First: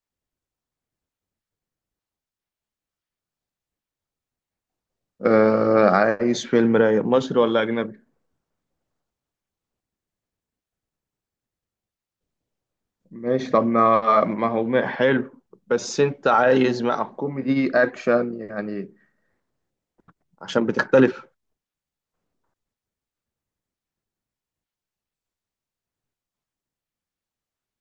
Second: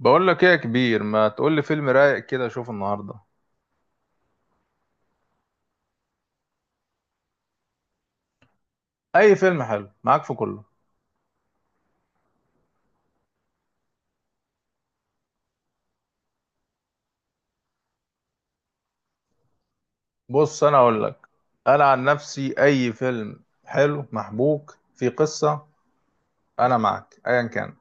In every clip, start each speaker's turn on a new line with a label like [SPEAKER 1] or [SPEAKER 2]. [SPEAKER 1] بقول لك ايه يا كبير؟ ما تقول لي فيلم رايق كده اشوفه النهارده.
[SPEAKER 2] آه، عايز فيلم رايق مصري ولا أجنبي؟
[SPEAKER 1] اي فيلم حلو معاك في كله.
[SPEAKER 2] ماشي، طب ما هو حلو. بس أنت عايز مع كوميدي أكشن يعني،
[SPEAKER 1] بص
[SPEAKER 2] عشان
[SPEAKER 1] انا اقول لك،
[SPEAKER 2] بتختلف.
[SPEAKER 1] انا عن نفسي اي فيلم حلو محبوك في قصه. انا معاك ايا كان.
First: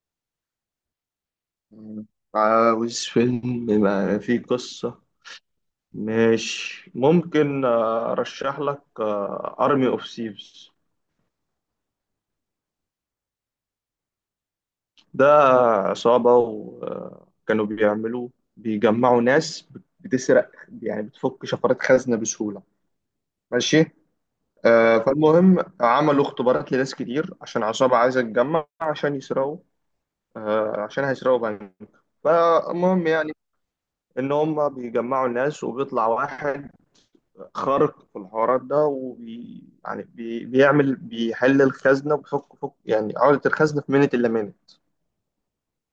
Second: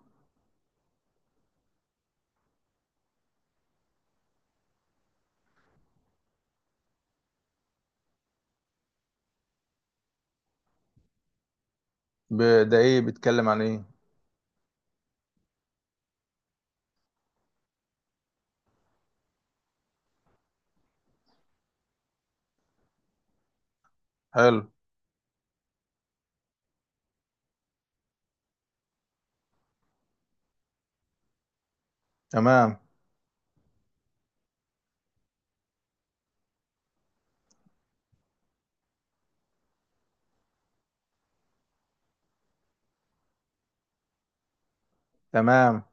[SPEAKER 2] مم. عاوز فيلم ما فيه قصة. ماشي، ممكن، أرشح لك أرمي أوف سيفز.
[SPEAKER 1] ده ايه، بيتكلم عن ايه؟
[SPEAKER 2] ده عصابة وكانوا بيعملوا، بيجمعوا ناس بتسرق، يعني بتفك شفرات خزنة بسهولة. ماشي.
[SPEAKER 1] حلو.
[SPEAKER 2] فالمهم عملوا اختبارات لناس كتير عشان عصابة عايزة تتجمع عشان يسرقوا، عشان هيسرقوا بنك.
[SPEAKER 1] تمام.
[SPEAKER 2] فالمهم يعني إن هم بيجمعوا الناس وبيطلع واحد خارق في الحوارات ده، بيحل الخزنة، وبيفك يعني عقدة الخزنة في منت إلا منت.
[SPEAKER 1] تمام.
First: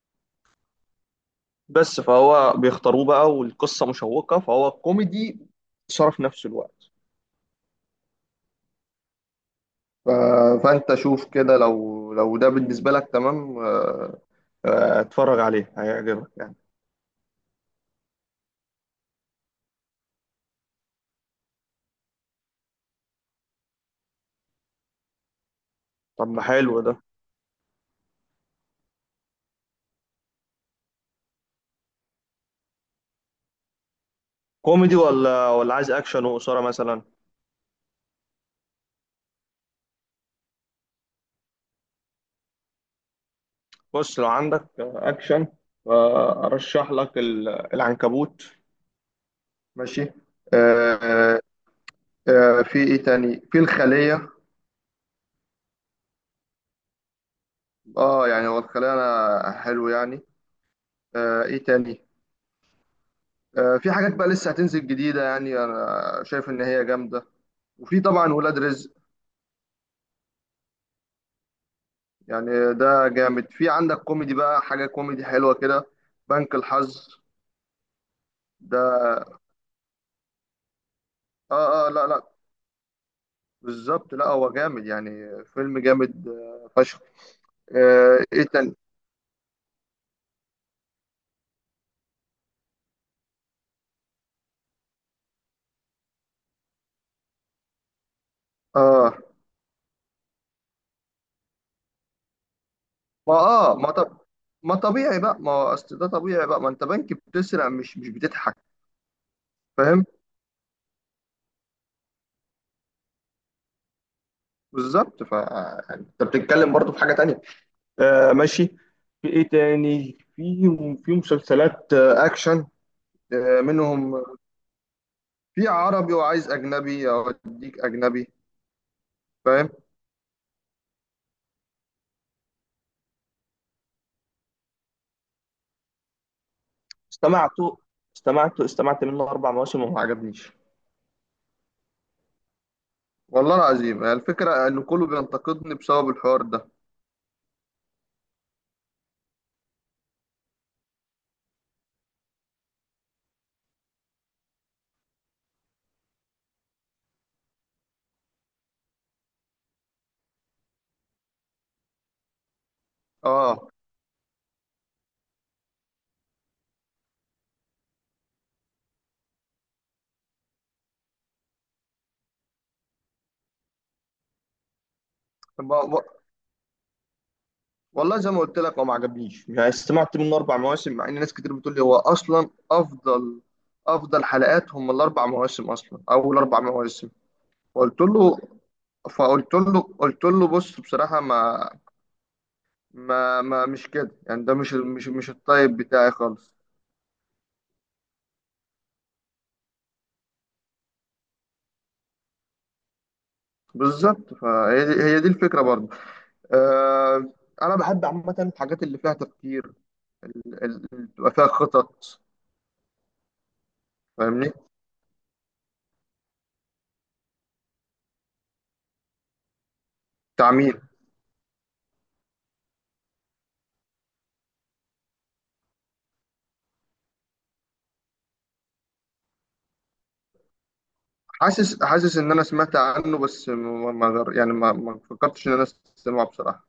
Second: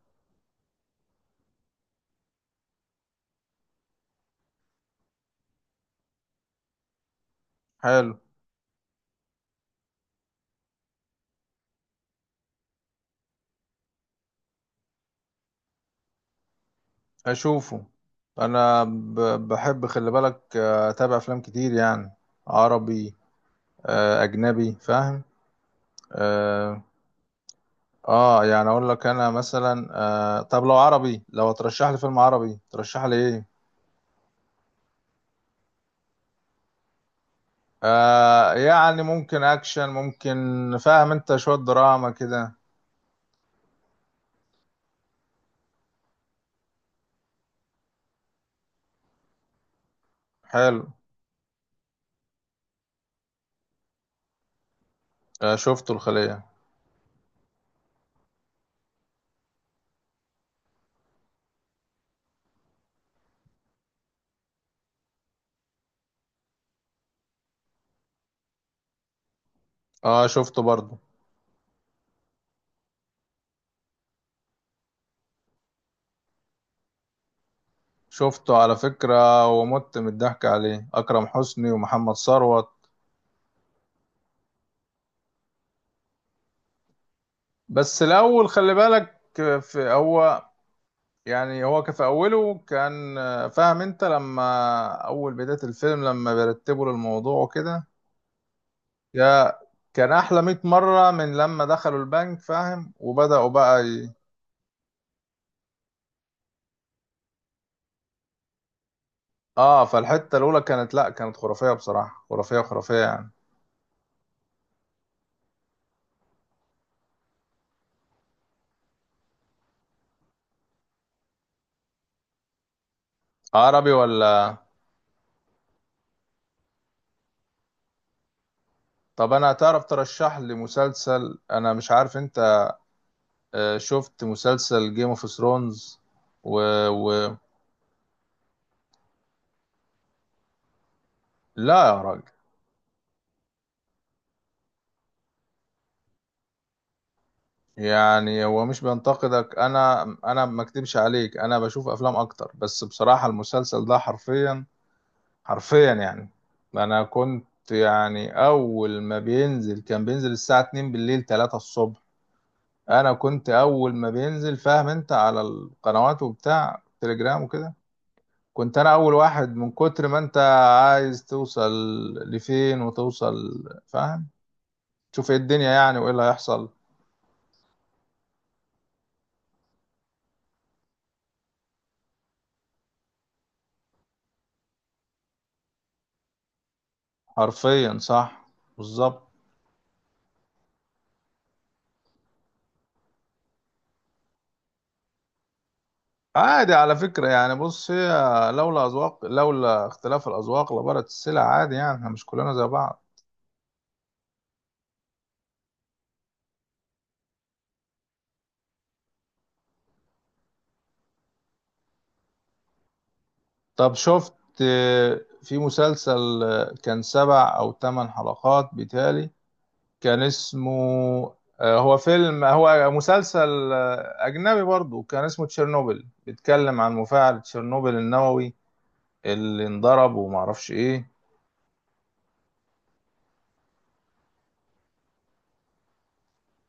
[SPEAKER 2] بس فهو بيختاروه بقى، والقصة مشوقة، فهو كوميدي صرف نفس الوقت.
[SPEAKER 1] حلو.
[SPEAKER 2] ف- فانت شوف كده، لو ده بالنسبه لك تمام، اتفرج عليه هيعجبك يعني.
[SPEAKER 1] اشوفه. انا بحب خلي بالك، اتابع افلام كتير يعني، عربي، اجنبي فاهم.
[SPEAKER 2] طب ما حلو
[SPEAKER 1] آه.
[SPEAKER 2] ده.
[SPEAKER 1] اه، يعني اقول لك انا مثلا. آه، طب لو عربي، لو ترشح لي فيلم عربي ترشح لي ايه؟
[SPEAKER 2] كوميدي ولا عايز اكشن وقصيره مثلا؟
[SPEAKER 1] آه يعني ممكن اكشن، ممكن. فاهم انت؟ شوية دراما كده.
[SPEAKER 2] بص، لو عندك اكشن، ارشح لك العنكبوت. ماشي. آه،
[SPEAKER 1] حلو.
[SPEAKER 2] آه، في ايه تاني؟ في الخليه.
[SPEAKER 1] آه، شفته الخلية.
[SPEAKER 2] اه، يعني هو الخليه انا حلو يعني. ايه تاني؟ في حاجات بقى لسه هتنزل جديده، يعني انا شايف ان هي جامده. وفي طبعا ولاد رزق.
[SPEAKER 1] اه شفته برضو.
[SPEAKER 2] يعني ده جامد. في عندك كوميدي بقى، حاجة كوميدي حلوة كده، بنك الحظ.
[SPEAKER 1] شفته على
[SPEAKER 2] ده
[SPEAKER 1] فكرة ومت من الضحك عليه، اكرم حسني
[SPEAKER 2] اه، اه، لا،
[SPEAKER 1] ومحمد
[SPEAKER 2] لا،
[SPEAKER 1] ثروت.
[SPEAKER 2] بالظبط. لا، هو جامد يعني، فيلم جامد فشخ.
[SPEAKER 1] بس
[SPEAKER 2] ايه
[SPEAKER 1] الاول خلي
[SPEAKER 2] تاني؟
[SPEAKER 1] بالك، في هو، يعني هو كان في اوله، كان، فاهم انت لما، اول بداية الفيلم لما بيرتبوا للموضوع وكده،
[SPEAKER 2] اه،
[SPEAKER 1] يا كان احلى 100 مره من لما دخلوا البنك، فاهم، وبداوا بقى
[SPEAKER 2] ما طب، ما طبيعي بقى، ما هو اصل ده طبيعي بقى، ما انت بنك بتسرق، مش بتضحك.
[SPEAKER 1] اه.
[SPEAKER 2] فاهم،
[SPEAKER 1] فالحته الاولى كانت، لا كانت خرافيه بصراحه، خرافيه خرافيه يعني.
[SPEAKER 2] بالظبط. ف يعني انت بتتكلم برضو في حاجة تانية. ماشي، في ايه تاني؟ في مسلسلات اكشن
[SPEAKER 1] عربي
[SPEAKER 2] منهم.
[SPEAKER 1] ولا؟
[SPEAKER 2] في عربي، وعايز أجنبي أوديك أجنبي.
[SPEAKER 1] طب انا،
[SPEAKER 2] فاهم.
[SPEAKER 1] تعرف ترشح لي مسلسل، انا مش عارف انت، شفت مسلسل جيم اوف ثرونز؟ و... و...
[SPEAKER 2] استمعت استمعت منه أربع مواسم وما عجبنيش.
[SPEAKER 1] لا يا راجل.
[SPEAKER 2] والله العظيم الفكرة إن كله بينتقدني بسبب الحوار ده.
[SPEAKER 1] يعني هو مش بينتقدك، انا ما اكدبش عليك، انا بشوف افلام اكتر، بس بصراحه المسلسل ده حرفيا، حرفيا يعني. انا كنت يعني اول ما بينزل، كان بينزل الساعة 2 بالليل 3 الصبح، انا كنت
[SPEAKER 2] آه
[SPEAKER 1] اول ما بينزل، فاهم انت، على القنوات وبتاع تليجرام وكده. كنت انا اول واحد من كتر ما انت عايز توصل لفين وتوصل، فاهم، تشوف ايه الدنيا،
[SPEAKER 2] ب-
[SPEAKER 1] يعني
[SPEAKER 2] ب-
[SPEAKER 1] وايه اللي هيحصل.
[SPEAKER 2] والله زي ما قلت لك، هو ما عجبنيش يعني. استمعت منه أربع مواسم، مع إن ناس كتير بتقول لي هو أصلا أفضل، أفضل حلقات هم الأربع مواسم، أصلا أول أربع مواسم.
[SPEAKER 1] حرفيا
[SPEAKER 2] قلت له
[SPEAKER 1] صح. بالظبط.
[SPEAKER 2] قلت له بص، بصراحة ما مش كده يعني. ده مش الطيب بتاعي خالص.
[SPEAKER 1] عادي على فكرة، يعني بص هي، لولا اختلاف الأذواق لبارت السلع، عادي يعني احنا مش كلنا زي بعض.
[SPEAKER 2] بالظبط، فهي دي هي دي الفكره برضه. آه انا بحب عامه الحاجات اللي فيها تفكير، ال- ال- اللي بتبقى فيها خطط.
[SPEAKER 1] طب شفت
[SPEAKER 2] فاهمني.
[SPEAKER 1] في مسلسل، كان سبع أو ثمان حلقات بتالي، كان اسمه،
[SPEAKER 2] تعميم.
[SPEAKER 1] هو فيلم هو مسلسل أجنبي برضو، كان اسمه تشيرنوبل، بيتكلم عن مفاعل تشيرنوبل النووي اللي انضرب وما اعرفش ايه.
[SPEAKER 2] حاسس ان انا سمعت عنه، بس ما غير يعني، ما فكرتش ان انا اسمعه بصراحه.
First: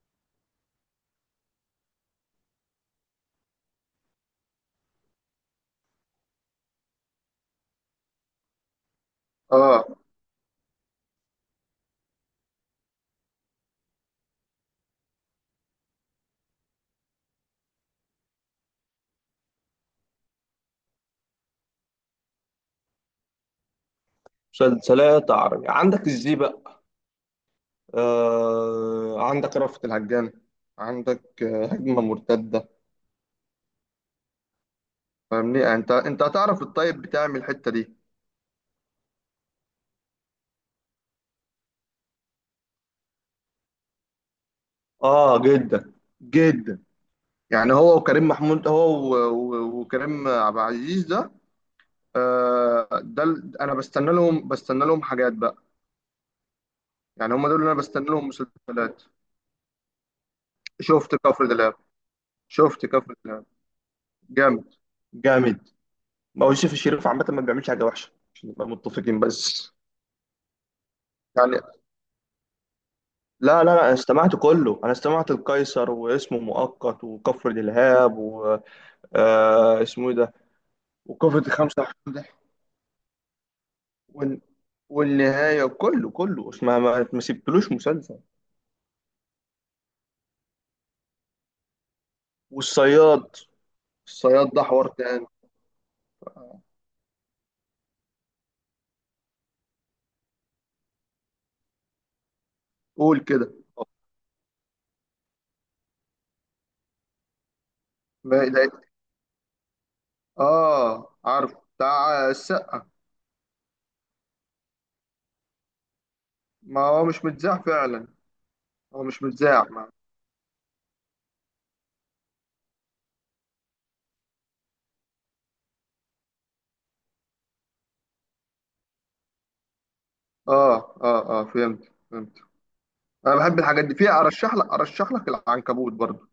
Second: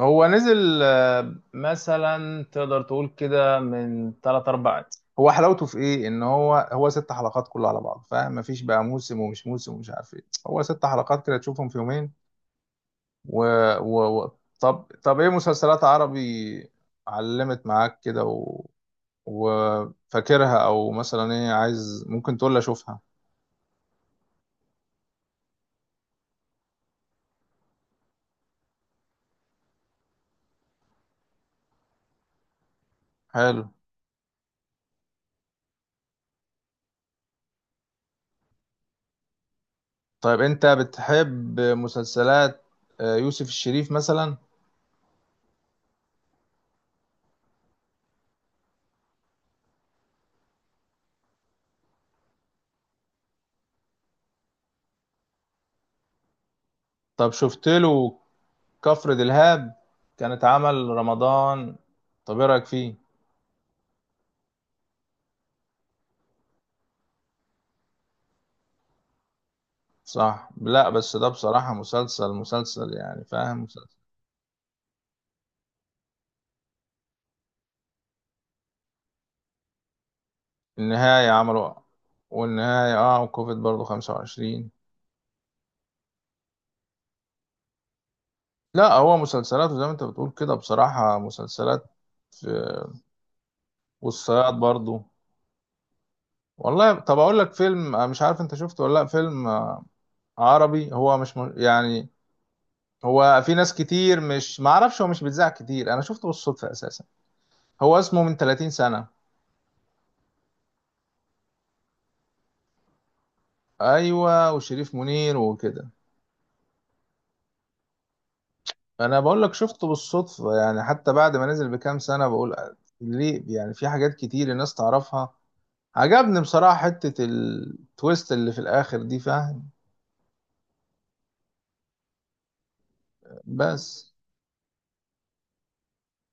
[SPEAKER 1] هو نزل، مثلا تقدر تقول كده من 3 4. هو حلاوته في ايه، ان هو ست حلقات كله على بعض، فاهم، مفيش بقى موسم ومش موسم
[SPEAKER 2] اه.
[SPEAKER 1] ومش عارف ايه، هو ست حلقات كده تشوفهم في يومين. و... و... و... طب ايه مسلسلات عربي علمت معاك كده وفاكرها او مثلا ايه عايز، ممكن تقول لي اشوفها؟
[SPEAKER 2] مسلسلات عربي عندك ازاي بقى؟ عندك رأفت الهجان، عندك هجمه مرتده.
[SPEAKER 1] حلو.
[SPEAKER 2] فاهمني، انت هتعرف الطيب بتاعي من الحته دي.
[SPEAKER 1] طيب انت بتحب مسلسلات يوسف الشريف مثلا؟
[SPEAKER 2] اه، جدا، جدا. يعني هو وكريم محمود، وكريم عبد العزيز ده. ده انا بستنى لهم، حاجات بقى.
[SPEAKER 1] طب
[SPEAKER 2] يعني هم دول
[SPEAKER 1] شفت
[SPEAKER 2] اللي انا بستنى
[SPEAKER 1] له
[SPEAKER 2] لهم مسلسلات.
[SPEAKER 1] كفر دلهاب، كان اتعمل
[SPEAKER 2] شفت كفر دلاب،
[SPEAKER 1] رمضان؟ طب ايه رايك
[SPEAKER 2] شفت
[SPEAKER 1] فيه؟
[SPEAKER 2] كفر دلاب، جامد، جامد. ما هو يوسف الشريف عامه ما بيعملش حاجه وحشه عشان نبقى متفقين بس.
[SPEAKER 1] صح. لا بس ده
[SPEAKER 2] يعني
[SPEAKER 1] بصراحة، مسلسل مسلسل يعني،
[SPEAKER 2] لا،
[SPEAKER 1] فاهم،
[SPEAKER 2] لا، لا، انا
[SPEAKER 1] مسلسل
[SPEAKER 2] استمعت كله. انا استمعت القيصر واسمه مؤقت وكفر دلهاب و اسمه ايه ده،
[SPEAKER 1] النهاية
[SPEAKER 2] وكفر
[SPEAKER 1] عملوا.
[SPEAKER 2] خمسة وعشرين.
[SPEAKER 1] والنهاية اه، وكوفيد برضو
[SPEAKER 2] وال...
[SPEAKER 1] 25.
[SPEAKER 2] والنهاية، كله، كله اسمع، ما سبتلوش مسلسل.
[SPEAKER 1] لا هو مسلسلات، وزي ما انت بتقول كده بصراحة مسلسلات في.
[SPEAKER 2] والصياد. الصياد
[SPEAKER 1] والصياد
[SPEAKER 2] ده حوار
[SPEAKER 1] برضو.
[SPEAKER 2] تاني.
[SPEAKER 1] والله طب اقول لك فيلم، مش عارف انت شفته ولا لا، فيلم عربي، هو مش يعني
[SPEAKER 2] قول
[SPEAKER 1] هو،
[SPEAKER 2] كده.
[SPEAKER 1] في ناس كتير مش، ما اعرفش، هو مش بيتذاع كتير، انا شفته بالصدفة اساسا. هو اسمه من
[SPEAKER 2] ما ده
[SPEAKER 1] 30 سنة،
[SPEAKER 2] اه، عارف، بتاع السقة.
[SPEAKER 1] ايوه، وشريف منير وكده.
[SPEAKER 2] ما هو مش متذاع فعلا، هو
[SPEAKER 1] انا
[SPEAKER 2] مش
[SPEAKER 1] بقول لك
[SPEAKER 2] متذاع
[SPEAKER 1] شفته
[SPEAKER 2] ما.
[SPEAKER 1] بالصدفة، يعني حتى بعد ما نزل بكام سنة بقول ليه؟ يعني في حاجات كتير الناس تعرفها. عجبني بصراحة حتة التويست اللي في الآخر دي، فاهم.
[SPEAKER 2] اه، اه، اه، فهمت، فهمت. انا بحب الحاجات دي، في
[SPEAKER 1] بس
[SPEAKER 2] ارشح لك، العنكبوت برضو.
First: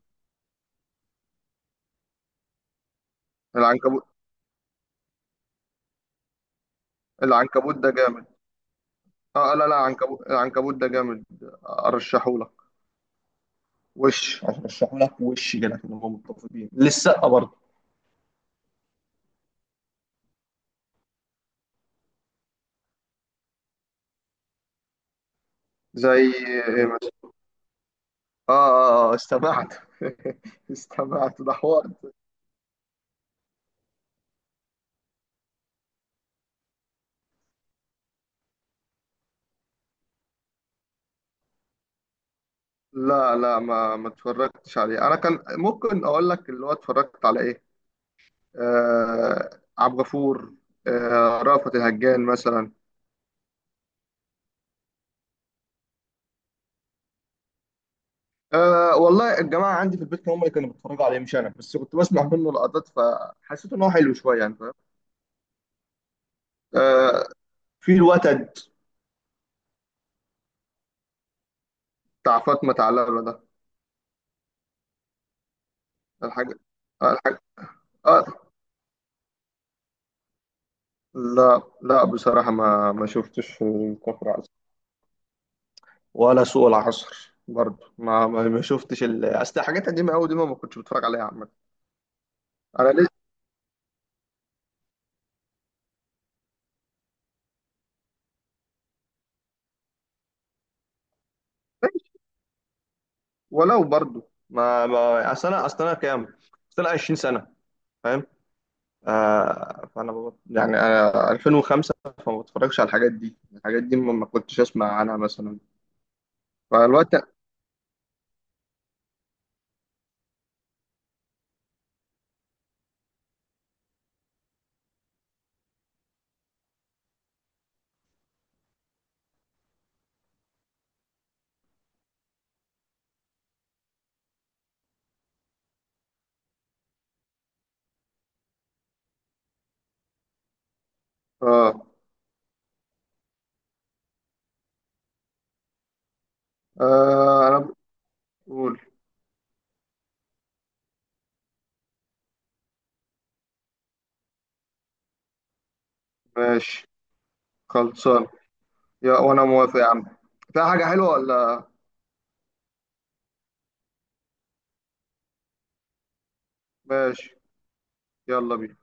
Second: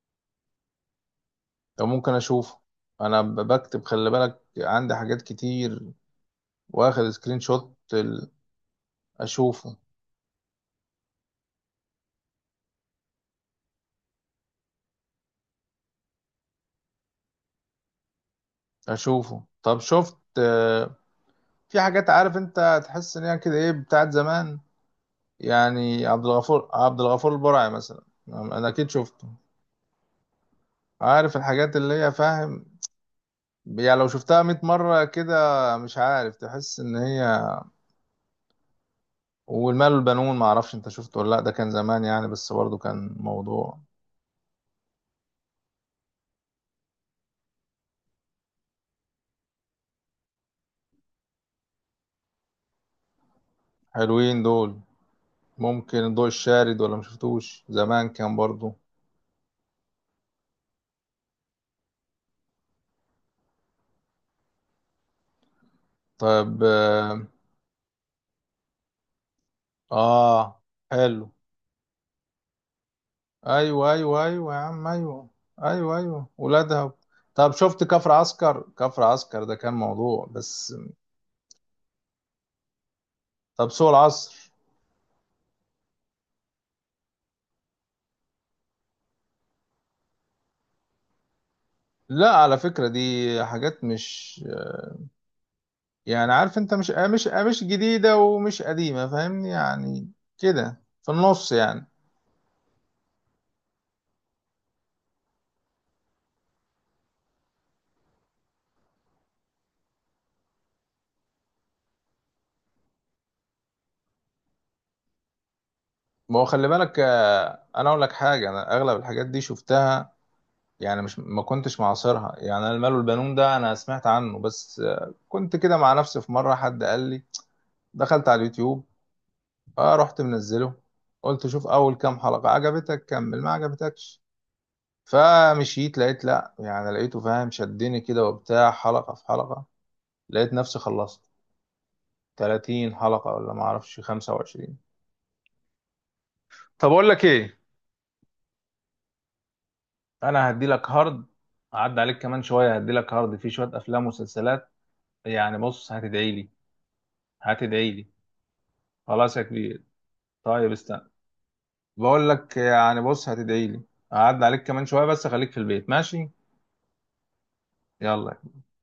[SPEAKER 1] ممكن اشوفه. انا بكتب
[SPEAKER 2] العنكبوت،
[SPEAKER 1] خلي بالك، عندي حاجات كتير واخد سكرين شوت
[SPEAKER 2] العنكبوت ده جامد. اه، لا، لا،
[SPEAKER 1] اشوفه.
[SPEAKER 2] عنكبوت، العنكبوت ده جامد، ارشحه لك. وش ارشحه لك، وش كده، كده نبقى متفقين، للسقة برضو.
[SPEAKER 1] اشوفه. طب شفت في حاجات، عارف انت تحس ان هي كده ايه، بتاعت زمان، يعني
[SPEAKER 2] زي،
[SPEAKER 1] عبد الغفور البرعي مثلا،
[SPEAKER 2] اه،
[SPEAKER 1] انا اكيد
[SPEAKER 2] اه،
[SPEAKER 1] شفته.
[SPEAKER 2] استمعت.
[SPEAKER 1] عارف
[SPEAKER 2] استمعت، ده
[SPEAKER 1] الحاجات
[SPEAKER 2] حوار.
[SPEAKER 1] اللي هي، فاهم، يعني لو شفتها 100 مرة كده مش عارف، تحس ان هي. والمال والبنون، معرفش انت شفته ولا لا، ده كان زمان يعني، بس برضه كان
[SPEAKER 2] لا، لا،
[SPEAKER 1] موضوع.
[SPEAKER 2] ما ما اتفرجتش عليه انا. كان ممكن اقول لك اللي هو اتفرجت على ايه. آه عبد الغفور، رأفت الهجان مثلا.
[SPEAKER 1] حلوين دول. ممكن الضوء الشارد ولا مشفتوش؟ زمان كان برضو.
[SPEAKER 2] والله الجماعه عندي في البيت هم اللي كانوا بيتفرجوا عليه، مش انا، بس كنت بسمع منه لقطات فحسيت ان هو حلو شويه يعني، فاهم.
[SPEAKER 1] طيب.
[SPEAKER 2] آه
[SPEAKER 1] آه.
[SPEAKER 2] في الوتد،
[SPEAKER 1] آه. حلو.
[SPEAKER 2] بتاع فاطمه علبه ده.
[SPEAKER 1] أيوة أيوة أيوة يا عم، أيوة. أيوة أيوة
[SPEAKER 2] الحاجه،
[SPEAKER 1] ولادها.
[SPEAKER 2] الحاجه.
[SPEAKER 1] طب شفت كفر
[SPEAKER 2] آه
[SPEAKER 1] عسكر؟ كفر عسكر ده كان موضوع بس.
[SPEAKER 2] لا، لا، بصراحه ما ما شفتش
[SPEAKER 1] طب سوق
[SPEAKER 2] الكفر.
[SPEAKER 1] العصر؟
[SPEAKER 2] ولا سوق العصر برضه، ما شفتش اصل حاجات قديمه قوي دي، ما ما كنتش بتفرج عليها عامه.
[SPEAKER 1] لا على فكرة
[SPEAKER 2] انا
[SPEAKER 1] دي
[SPEAKER 2] لسه.
[SPEAKER 1] حاجات مش، يعني عارف انت، مش جديدة ومش قديمة، فاهمني يعني، كده في النص يعني.
[SPEAKER 2] ولو برضه، ما ما اصل انا، كام، اصل انا 20 سنة سنه، فاهم. فانا يعني انا 2005. فما بتفرجش على الحاجات دي، الحاجات دي ما ما كنتش اسمع عنها مثلا،
[SPEAKER 1] ما هو خلي بالك،
[SPEAKER 2] فالوقت.
[SPEAKER 1] انا اقول لك حاجة، انا اغلب الحاجات دي شفتها، يعني مش، ما كنتش معاصرها يعني. انا المال والبنون ده انا سمعت عنه بس، كنت كده مع نفسي في مره حد قال لي، دخلت على اليوتيوب، اه رحت منزله، قلت شوف اول كام حلقه عجبتك كمل، ما عجبتكش. فمشيت لقيت، لا يعني لقيته، فاهم، شدني كده وبتاع، حلقه في حلقه لقيت نفسي خلصت
[SPEAKER 2] اه,
[SPEAKER 1] 30 حلقه ولا ما اعرفش 25. طب اقول لك ايه،
[SPEAKER 2] انا بقول،
[SPEAKER 1] انا هدي لك هارد، عدى عليك كمان شويه هدي لك هارد، فيه شويه افلام ومسلسلات. يعني بص هتدعي لي،
[SPEAKER 2] ماشي.
[SPEAKER 1] هتدعي لي.
[SPEAKER 2] خلصان، يا،
[SPEAKER 1] خلاص يا
[SPEAKER 2] وانا موافق
[SPEAKER 1] كبير.
[SPEAKER 2] يا عم. في
[SPEAKER 1] طيب
[SPEAKER 2] حاجه
[SPEAKER 1] استنى.
[SPEAKER 2] حلوه ولا؟
[SPEAKER 1] بقول لك يعني بص هتدعي لي، هعدي عليك كمان شوية، بس خليك في البيت ماشي.
[SPEAKER 2] ماشي.
[SPEAKER 1] يلا.
[SPEAKER 2] يلا بينا.